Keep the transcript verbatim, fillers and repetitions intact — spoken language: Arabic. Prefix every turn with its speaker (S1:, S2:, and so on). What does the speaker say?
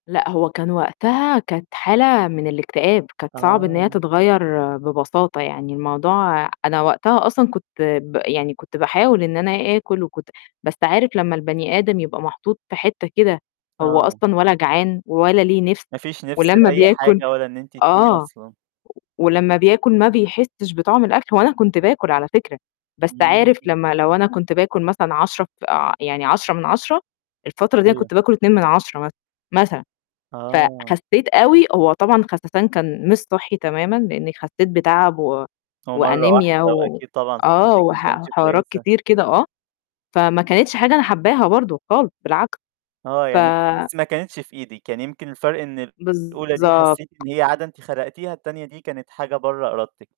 S1: لأ هو كان وقتها كانت حالة من الاكتئاب، كانت صعب إن هي
S2: آه.
S1: تتغيّر ببساطة يعني، الموضوع أنا وقتها أصلًا كنت ب يعني كنت باحاول إن أنا آكُل وكنت بس عارف لمّا البَني آدم يبقى محطوط في حتّه كده هو
S2: آه.
S1: أصلًا ولا جعان ولا ليه نِفْس
S2: ما فيش نِفس
S1: ولمّا
S2: لأي
S1: بياكل
S2: حاجة، ولا إن أنتِ تقومي
S1: آه،
S2: أصلًا.
S1: ولمّا بياكل ما بيحسّش بطعم الأكل، وأنا كنت باكل على فكرة، بس عارف
S2: إمم.
S1: لمّا لو أنا كنت باكل مثلًا عشرة ف يعني عشرة من عشرة الفترة دي أنا
S2: أيوه.
S1: كنت باكل اتنين من عشرة مثلًا، مثلًا
S2: آه.
S1: فخسّيت أوي هو طبعًا خسسان كان مش صحّي تمامًا لإني خسّيت بتعب و
S2: هو مَرّة واحدة،
S1: وأنيميا و
S2: وأكيد طبعًا
S1: آه،
S2: صحتِك ما
S1: وح
S2: كانتش
S1: وحوارات
S2: كويسة.
S1: كتير كده آه، فما كانتش حاجة أنا حاباها برضه خالص بالعكس،
S2: آه،
S1: ف
S2: يعني بس ما كانتش في إيدِك، يعني يمكن الفرق إن الأولى دي حسّيتِ
S1: بالضبط.
S2: إن هي عادة أنت خلقتيها، التانية دي كانت حاجة بَرّه إرادتِك.